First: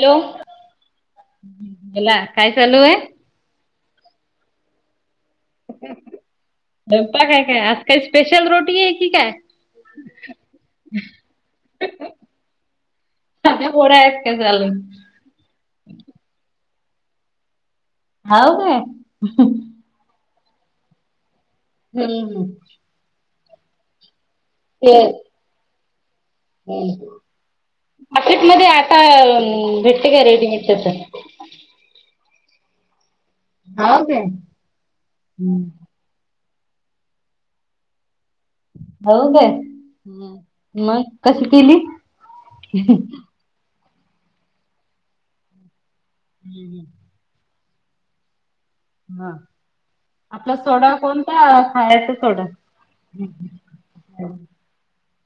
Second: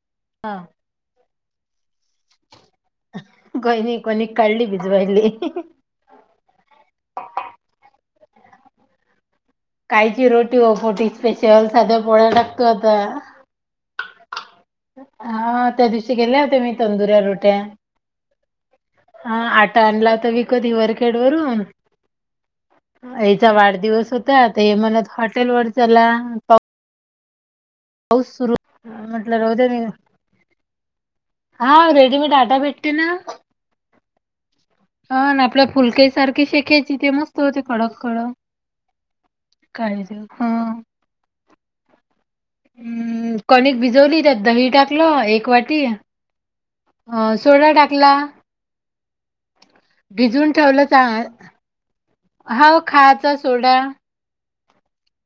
Hello हा बला काय चालू आहे. कोनी कोणी कळली भिजवायली. गप्पा काय काय आज काही स्पेशल रोटी आहे की काय कायची रोटी व पोटी स्पेशल साध्या पोळ्याला टाकतो आता [unintelligible] हा त्या दिवशी गेले होते मी तंदुऱ्या रोट्या हाऊ काय ते आणला होतं विकत हिवरखेडवरून हम्म याचा वाढदिवस होता त हे म्हणत हॉटेल वर चला पाऊस सुरू मार्केटमध्ये आता म्हटलं राहू दे मी भेटते काय रेडीमेट तस हा रेडीमेड आटा भेटतेे ना हावं काय हा ना आपल्या फुलके सारखी शेकायची ते मस्त होते खडक कड हो काय मग कशी केली? हम्म कणिक भिजवली त्यात दही टाकलं एक वाटी हूं हूं अ सोडा टाकला. हा भिजून आपला ठेवलं सोडा चांग कोणता खायचा सोडा हाव खायचा सोडा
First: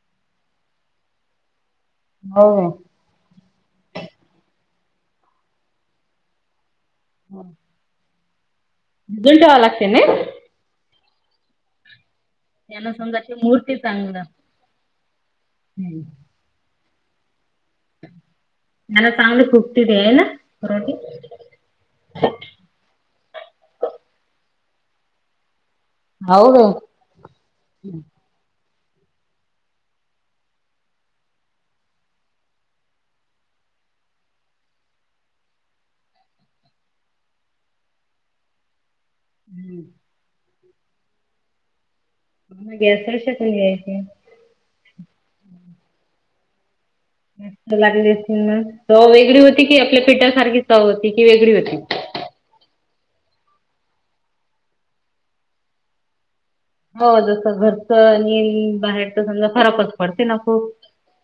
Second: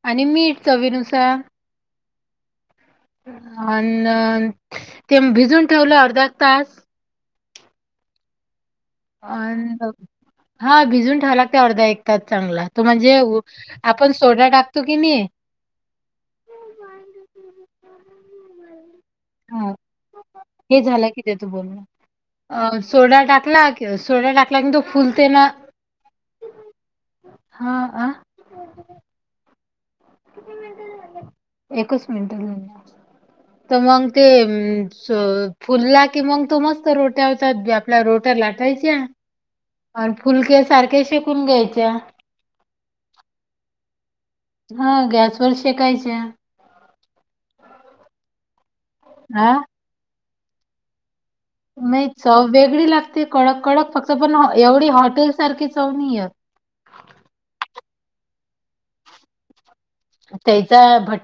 आणि मीठ चवीनुसार हो अनं ते भिजून ठेवलं अर्धा एक तास हं लागते अनं ना हा भिजून ठेवायला लागतय अर्धा एक चांगला तो त्यानं म्हणजे समजा ते मुरते आपण सोडा टाकतो की नी हम्म आता चांगली फुगते ती आहे ना रोटी तू बोल ना अ सोडा टाकला कि सोडा टाकला की तो फुलते ना होऊ हां, काय आ? एकच मिनिट झालाय अजून [unintelligible] त मंग ते फुलला कि मंग तो मस्त रोट्या होतात आपल्या रोट्या लाटायच्या आणि फुलक्या सारख्या शेकून घ्यायच्या. म गॅस वर शेकून घ्यायच्या. हा गॅसवर शेकायच्या. मस्त लागली असतील ना हो वेगळी हा होती कि आपल्या पीठ सारखी चव होती ती वेगळी होती. नाही चव वेगळी लागते कडक कडक फक्त पण एवढी हॉटेल सारखी चव नाययत. हो जस घरचं आणि बाहेरच समजा फरकच पडते ना खूप.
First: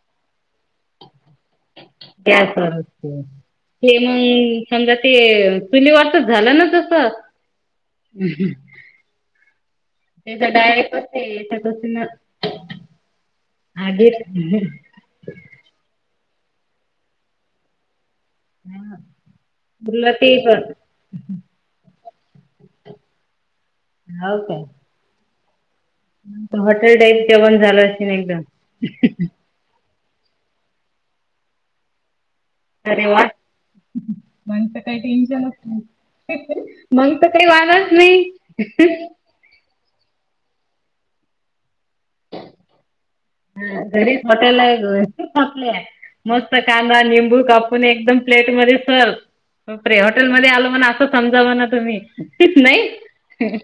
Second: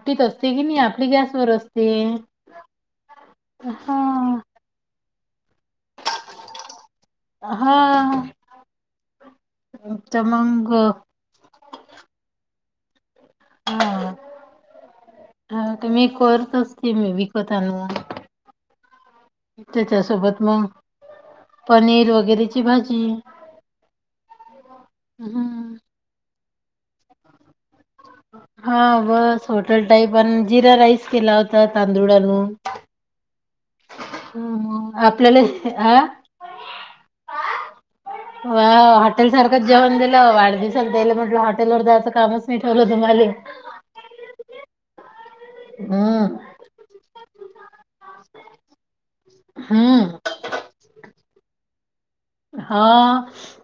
लीत असते की नय आपली गॅस वर असते. [unintelligible] हा ते चुलीवार तर झालं ना तस. रिकामा ऑडिओ ते तर डायरेक्ट हा [unintelligible] हा ते मी करतच त मी विकत आण म. रिकामा ऑडिओ त्याच्यासोबत मग पनीर वगैरेची भाजी. हा का. हा. हॉटेल टाईप ज पण झालं असे ना एकदम. हा बस हॉटेल टाईप आणि जिरा राईस केला होता तांदुळ आणून. अरे वा म्हणचं हम्म. काही आपल्याला टेन्शनच नाही. हा मग तर काही वादच नाहीं. व हॉटेल सारखं. जेवण दिलं वाढदिवसाला त्याले म्हणलं हॉटेलवर जायचं कामच नाही ठेवलं तुम्हाले. घरी हॉटेल आहे काय? ले हम्म मस्त कांदा निंबू कापून एकदम प्लेट मध्ये सर्व बापरे.. हम्म हॉटेलमध्येध्ये आलो म्हण असं समजाव ना तुम्ही.. हा नाही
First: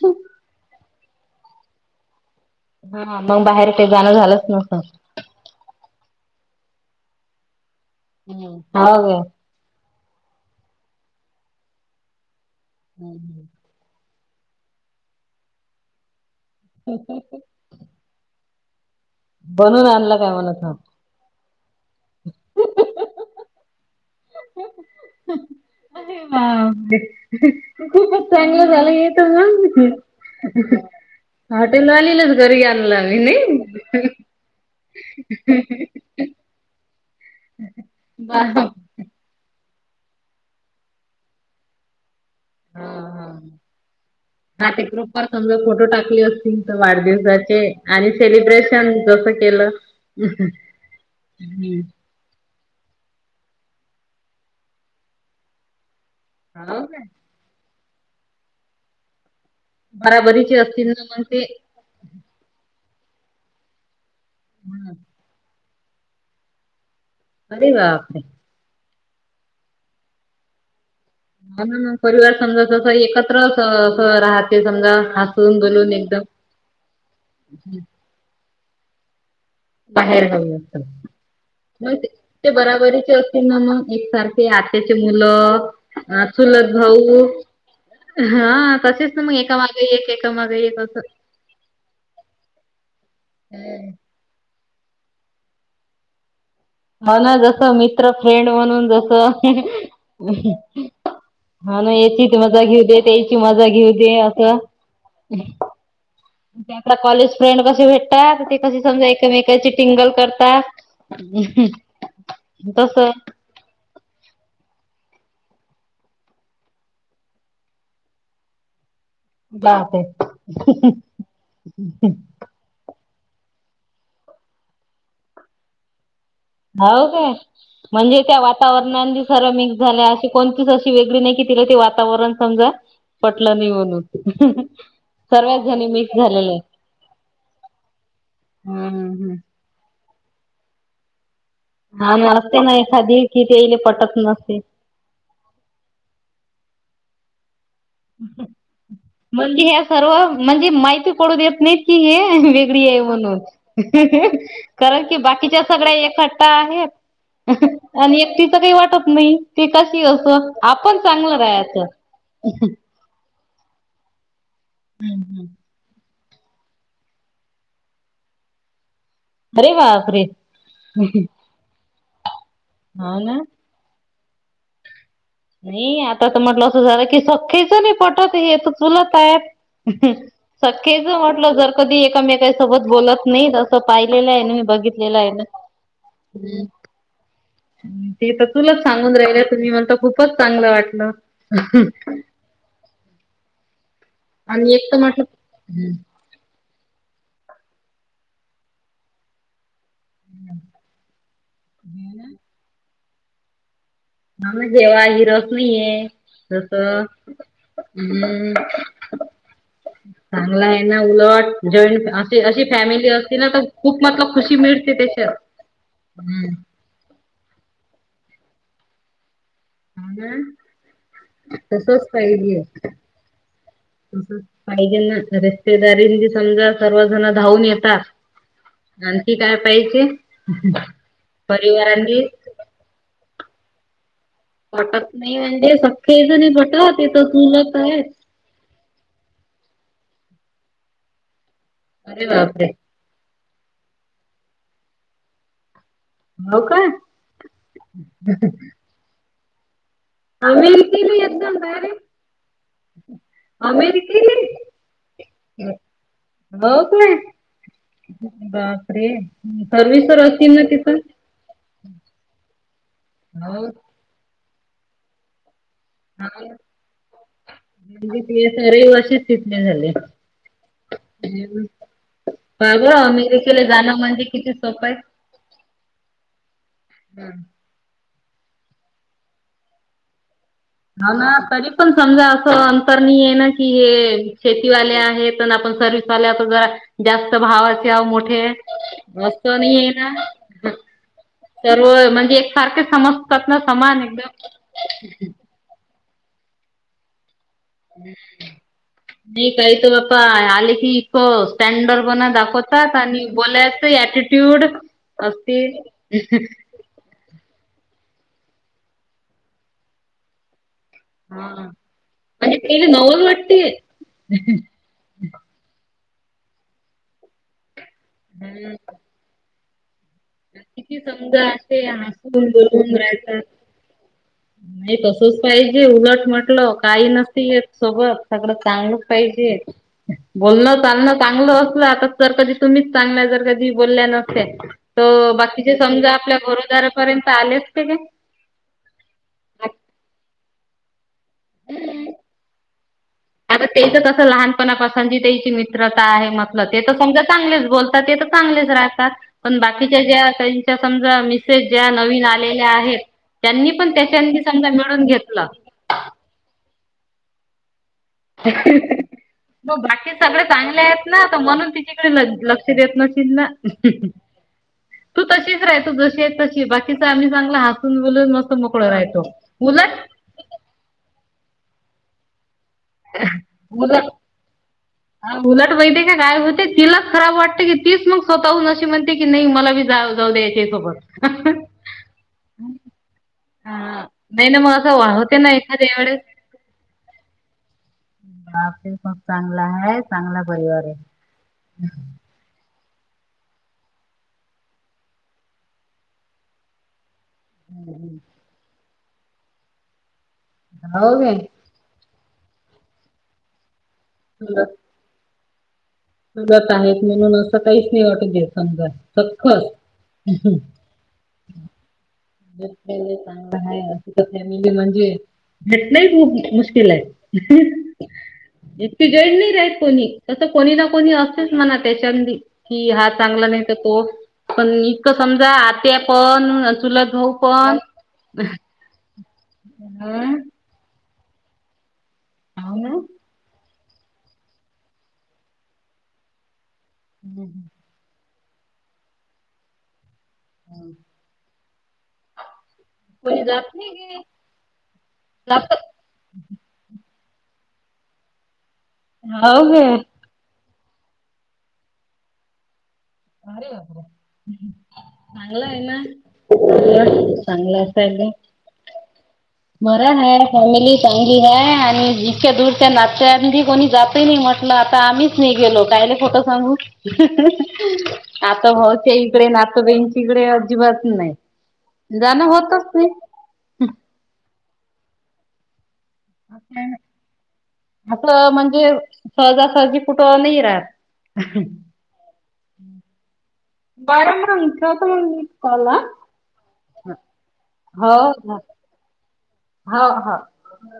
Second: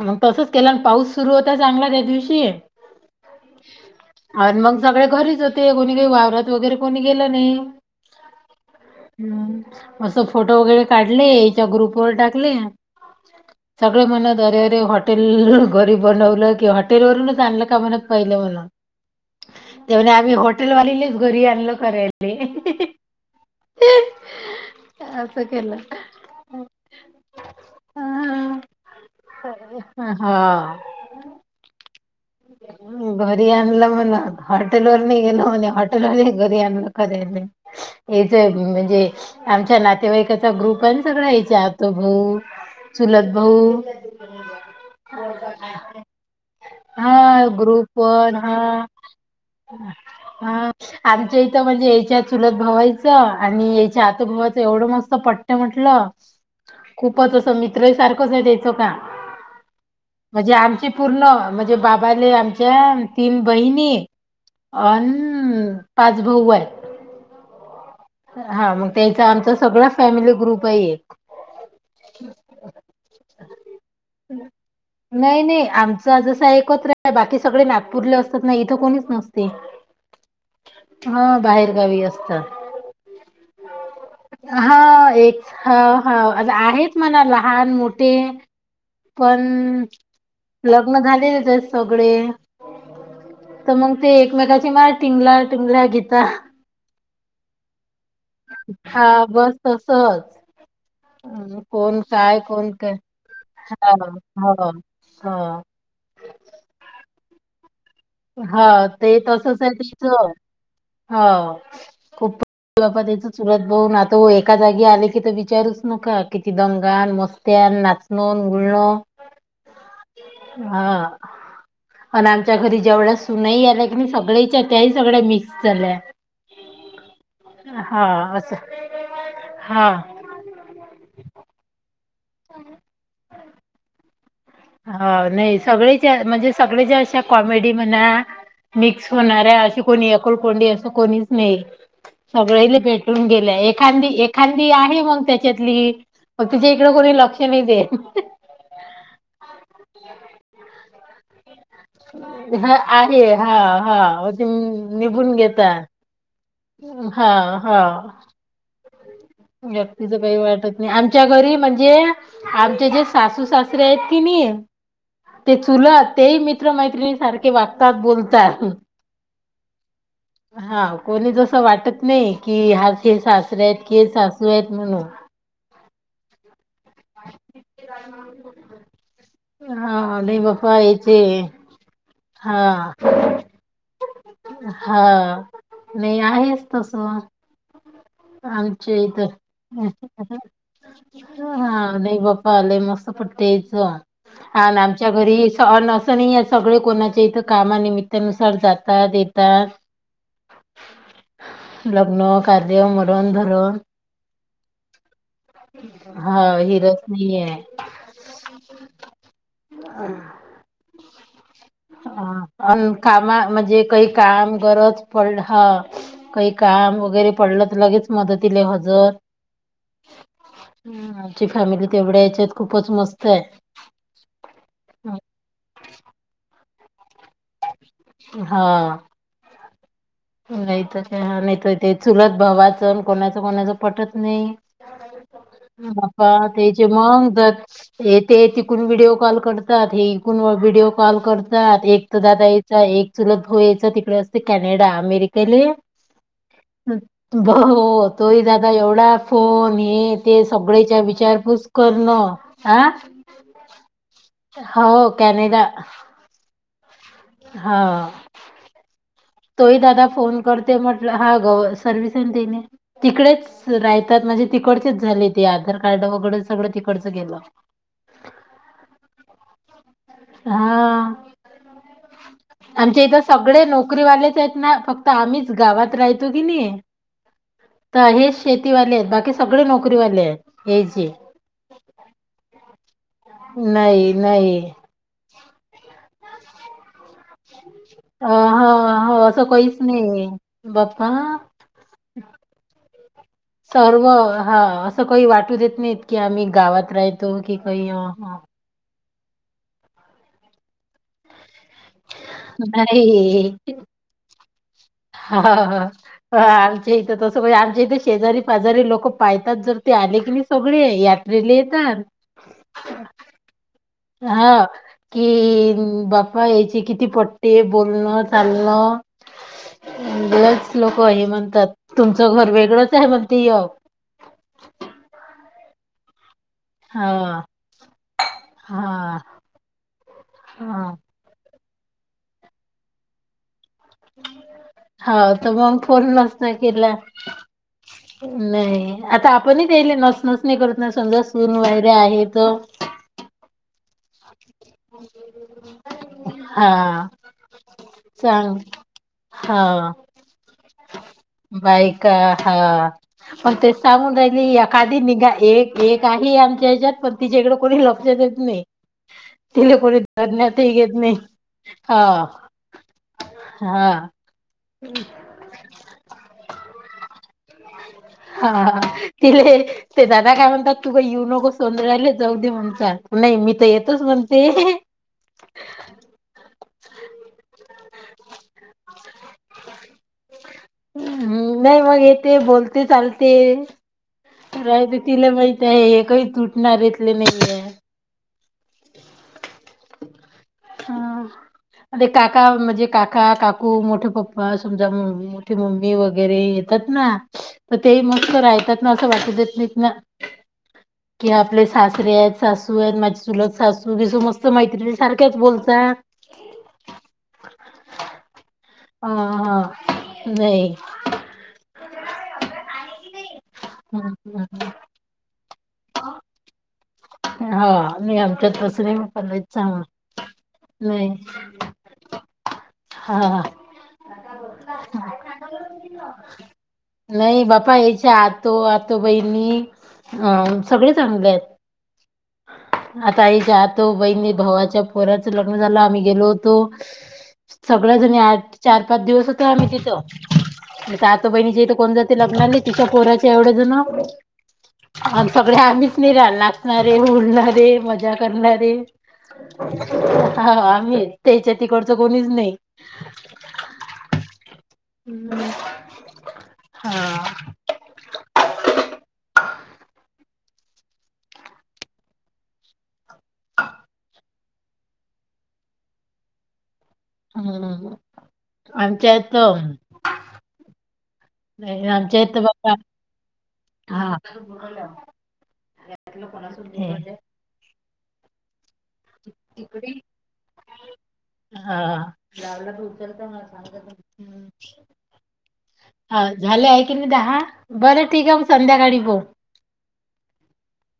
मग तसच केलं पाऊस सुरू होता चांगला त्या दिवशी... हा मग बाहेर काही जाणं झालंच आणि मग नसत. सगळे घरीच. ते कोणी काही वावरात वगैरे कोणी गेलं नाही. [unintelligible] हम्म. असं फोटो वगैरे काढले याच्या ग्रुप वर टाकले. हम् हम्. सगळे म्हणत अरेरे हॉटेल घरी बनवलं किंवा हॉटेल वरूनच आणलं. [unintelligible] बनून तें बोलें आणलं काय आम्ही म्हणत हा हॉटेल वालीलाच घरी आणले. असं केलं. खूपच हा. चांगलं झालं. तर मग हा. हॉटेलवालीलाच घरी आणलं आम्ही घरी नाही आणलं म्हणा हॉटेल वर नाही गेल म्हणे हॉटेल घरी आण क हेथ हा म्हणजे [unintelligible] आमच्या नातेवाईकाचा ग्रुप आहे ना सगळ या्याच्या आतो भाऊ चुलत हा भाऊ. हा ते ग्रुप्पा समजा फोटो टाकले असतील तर हा वाढदिवसाचे ग्रुप आणि वन हा सेलिब्रेशन जस कीं केल. हा आमच्या इथं म्हणजे याच्यात चुलत भवायचं आणि याच्या आतोभवाचं एवढं मस्त पटते म्हटलं.. [unintelligible] मित्र सारखच द्यायचो का म्हणजे बराबरीचे असतील आमची ना पूर्ण.. मग ते म्हणे बाबाले आमच्या तीन बहिणी हा. अन... पाच भाऊ आहे. अरे वा! हा मग त्याचा आमचा सगळा फॅमिली ग्रुप आहे एक. ना म परिवार समजा जस एकत्र राहते समजा नाही हसून नाही बोलून आमचा एकदम. जसा एकत्र बाकी सगळे नागपूरले असतात ना इथं कोणीच नसते. बाहेर जाऊयात. बाहेर गावी असत. ते बराबरीचे असतील ना मग एकसारखे आत्याचे हा एक मुलं.. हा हा आता चुलत आहेत भाऊ म्हणा लहान मोठे हा कसे? पण लग्न झालेले आहेत सगळे. तर असं मग ते एकमेकाची मार टिंगला टिंगल्या घेता. मन जस मित्र फ्रेंड म्हणून हा जस बस [inaudible] तसच. अं, हो ना कोण याची काय मजा कोण घेऊ काय दे, त्याची मजा हा घेऊ दे असं. हा. ह आता कॉलेज फ्रेंड कसे भेट त्या हा कशी संग ते तसच एकमेकाची आहे टिंगल तिचं करतात हो. [inaudible] तस. सुरत बून आता एका जागी आले की तुम्ही विचारूच नका किती दंगा आणि मस्त्या आणि नाच. [unintelligible] गाव ते [inaudible] त्याच्या घरी जेवढ्या सुनाही आला की नाही सगळेच्या त्याही सगळ्या मिक्स झाल्या. हो काय? हा म्हणजे त्या असं वातावरणान खर मिक्स हा झाले अशे पंचवीस वर्ष वेगळी नाही कि तिला ते वातावरण समजा पटलं नाही म्हणून. हा नाही सर्वच जणी सगळे ज मिक्स म्हणजे झालेले सगळे ज्या अशा कॉमेडी म्हणा हम्म मिक्स हम्म. होणार आहे अशी कोणी एकोल कोंडी असं कोणीच नाही. हा ना असते ना सगळेले एखादी भेटून कि गेल्या ते इले एखादी पटत नसते एखादी आहे मग त्याच्यातली. मग तिच्या इकडं कोणी लक्ष नाही देत. म्हणजे ह सर्व म्हणजे माहिती कळू देत नाही की हे हा वेगळी हाय आहे. म्हणून हां, हां. मग ते कारण की निभून बाकीच्या घेता. सगळ्या एखा का आहेत हां, आणि एकटीच काही वाटत नाही. ती कशी व्यक्तीच काही असं वाटत नाही आपण आमच्या चांगलं घरी राहायचं. म्हणजे आमच्या इथे सासू सासरे आहेत कणी तेचे तुला तेही मित्र मैत्रिणी सारखे वागतात, बोलतात. अरे बापरे हा कोणी जस वाटत नाही कि हा ते हो ना. सासरे आहेत. ते सासू आहेत म्हणून. नाही आता तर म्हटलं असं झालं की सखीच नाही पटत हे तर चुलत आहेत. हां, नाही बाप्पा सखेच याचे म्हटलं जर कधी एकामेकासोबत हां, बोलत नाही असं पाहिलेलं आहे मी बघितलेलं आहे ना. हां. नाही आहेच तस. ते तर तुलाच सांगून राहिले तुम्ही म्हणता इथं. खूपच चांगलं वाटलं. आले मस्त पट्टीच आणि एक तर आमच्या म्हटलं घरी सन अस नाही सगळे कोणाच्या इथं कामानिमित्तानुसार जातात, येतात. लग्न, कार्य, मरण, धरण मला जेवाय हिरग पोळी आहे हा जस हिरच नाहीये. हम्म. हा. चांगला आहे ना उलट जॉईंट अस अशी अन फॅमिली असते कामा ना तर म्हणजे खूप काही मका काम खुशी मिळते गरज त्याच्यात. पड हा. काही हम्म काम वगैरे पडलं तर लगेच मदतीले हजर. हा ना ह आमची फॅमिली तसच तेवढ्या याच्यात खूपच मस्त आहे. तस पाहिजे ना रिस्तेदारींनी समजा सर्वजण धावून येतात. हा. आणखी काय पाहिजे? नाही तर त्या नाहीत ते परिवारांनी चुलत भावाच कोणाच कोणाचं पटत नाही. पटत नाही म्हणजे [inaudible] सख्खे अ्पा जणी तेचे पटत ते तर मंग ग चुलत आहे ते ते तिकून व्हिडिओ कॉल करतात. हे इकून व्हिडिओ कॉल करतात. एक तर अरे दादा बापरे याचा एक चुलत भाऊ याचा तिकडे असते कॅनेडा, अमेरिकेले. हो का भाऊ तोही दादा एवढा फोन येत ते आम्ही सगळेच्या केली एकदम विचारपूस डायरेक्ट करणं हा. अमेरिकेले? [inaudible] हो कॅनेडा. बघ [unintelligible] हा. बापरे. तोही दादा सर्विसवर फोन असतील ना करते तिथं? म्हटलं हा ग सर्व्हसन देणे तिकडेच हो. राहतात म्हणजे तिकडचेच झाले ते आधार कार्ड हा, वगैरे सगळं तिकडचं गेलं. म्हणजे ते सर वर्षच तिथले झाले. हा. काय बरं आमच्या इथं अमेरिकेला सगळे जाणं म्हणजे नोकरीवालेच किती आहेत ना सोपं आहे. फक्त आम्हीचं गावात राहतो कि नाही. हम्म. तर हेच शेतीवाले आहेत बाकी सगळे नोकरीवाले आहेत. यायचे ह ना तरी पण समजा असं अंतर नाही आहे ना की हे नाही नाही शेतीवाले आहेत अन् आपण सर्वीसवाले आता जास्त भावच अ हा हो असं काहीच ना. नाही बाप्पा. सर्व म्हणजे एक सारखे समजतात ना समान सर्व हा असं काही एकदम. वाटू देत नाहीत. की आम्ही गावात राह तो की काही. अ ह. नाही काही त बापा आले की इकं स्टँडर्ड बन दा खवतात आणि नाही बोलाच अटिट्यूड असतील. इथ तसं आमच्या इथे शेजारी पाजारी लोक पाहतात जर ते आले की नाही सगळे या हा रिलीये तर, म्हणजे ते नवल वाटते हा. कि बापा यायचे किती पट्टि बोलणं चालणं. लयच [inaudible] किती लोक हे समजा म्हणतात असे तुमचं हसून घर वेगळंच बोलवून आहे राहायचा. म्हणते य नाही तसच पाहिजे उलट म्हटलं. काही हा नसते येत सोबत सगळं चांगलं हा पाहिजे बोलणं हा चालणं चांगलं असलं आता जर कधी तुम्हीच चांगल्या जर कधी बोलल्या नसत्या हा तर बाकीचे मग फोन समजा आपल्या नसता केला. घरोदारापर्यंत आले असते काय नाही आता आपणच याले नस नसणी करत ना समजा सून वगैरे आहे त. तेचं कस लहान पासंजी तेची मित्रता आहे म्हटलं हा ते तर समजा चांगलेच बोलतात ते तर सांग चांगलेच राहतात. पण हा बाकीच्या ज्या त्यांच्या समजा मिसेज ज्या नवीन आलेल्या आहेत मग त्यांनी ते पण सांगून त्याच्यानी राहिले समजा एखादी मिळून निघा घेतलं. एक एक आहे आमच्या ह्याच्यात पण तिच्याकडे कोणी लक्ष देत. [inaudible] नाही तिला हो कोणी बाकी सगळे धरण्यातही चांगले घेत आहेत. नाही ना तर म्हणून हा तिच्याकडे लक्ष देत नशील ना. हम्. तू तशीच राहतो जशी आहे तशी बाकीच आम्ही चांगलं हसून बलून मस्त मोकळ राहतो. उलट नाही काय म्हणतात तु गं युनोगो सोंद्र्यायला जाऊ दे म्हणताल नाही मी तर येतोच म्हणते. ह उलट वहिते काय होते तिलाच खराब वाटते की तीच मग स्वतःह न म्हणते की नाही मला जा जाऊ द्या याच्या सोबत. नाही मग येते बोलते चालते नाही ना मग असं वाढवते ना एखाद्या वळे नारीतले नाहीये. बाप रे खूप चांगला आहे. चांगला परिवार. आहे. हा अ काका म्हणजे काका काकू मोठे पप्पा समजा म्हणजे. मोठे मम्मी वगैरे येतात ना. तर ते मस्त राहतात. ना असं वाट देत नाहीत ना हो की काय आपले. सासरे आहेत सासू आहेत माझी चलत सासू बी स मस्त मैत्री सारख्याच बोलता. परत आहेत म्हणून असं काहीच नाही. वाटत घ समजा हा हा सखस. [unintelligible] चांग हं, अस तर हं, फॅमिली हं. म्हणजे भेटणंही खूप मुश्किल आहे हा नाही आमच्यात तसं नाही इतकी बाप्पा गोड लयच नाही राहत चांगलं कोणी तसं कोणी ना नाही कोणी असतेच म्हणा त्याच्यातली. की हा चांगला नाही तर तो पण इतकं समजा आत्या पण चुलत. भाऊ नाही बापा पण या्यच्या आतो आतो बहिणी हा अ सगळे चांगले आहेत. हो ना. आता आईच्या आतो बहिणी भावाच्या पोराच लग्न झालं आम्ही गेलो होतो. सगळ जणी आठ चार पाच दिवसच आम्ही तिथं म्हणे आत बहिणी च्या इथं कोण जात. लग्नाली तिच्या पोराचे कोणी एवढ्या जात नाही गे जण सगळे जात आम्हीच नाही राहणार. हसणारे बोलणारे मजा करणारे. हो गे हा आम्ही तेच्या तिकडचं कोणीच नाही. आरे वा. नाही चांगलं आहे ना हा चांगलं असा एकदम. बर हाय मी फॅमिली चांगली हाय आणि जितक्या दूरच्या नात्यातली कोणी जात. नाही म्हटलं आता आम्हीच नाही गेलो कायले खोटं सांगू. हम्म नाता भाऊच्या आमच्या इथ इकडे नात बहीणची इकडे अजिबात नाही. आमच्या इथ जाण बघा होतच नाही. हा! अस म्हणजे सहजासहजी कुठ नाही राहत. घावला उचलता मग. बरं मग ठेवतो मग मी कॉल हा झाले हाय की नाही दहा. बरं ठीक आहे संध्याकाळी बोल. हा हो!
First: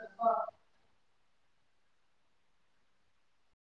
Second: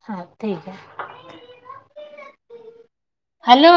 हा ठीक हाय. हॅलो!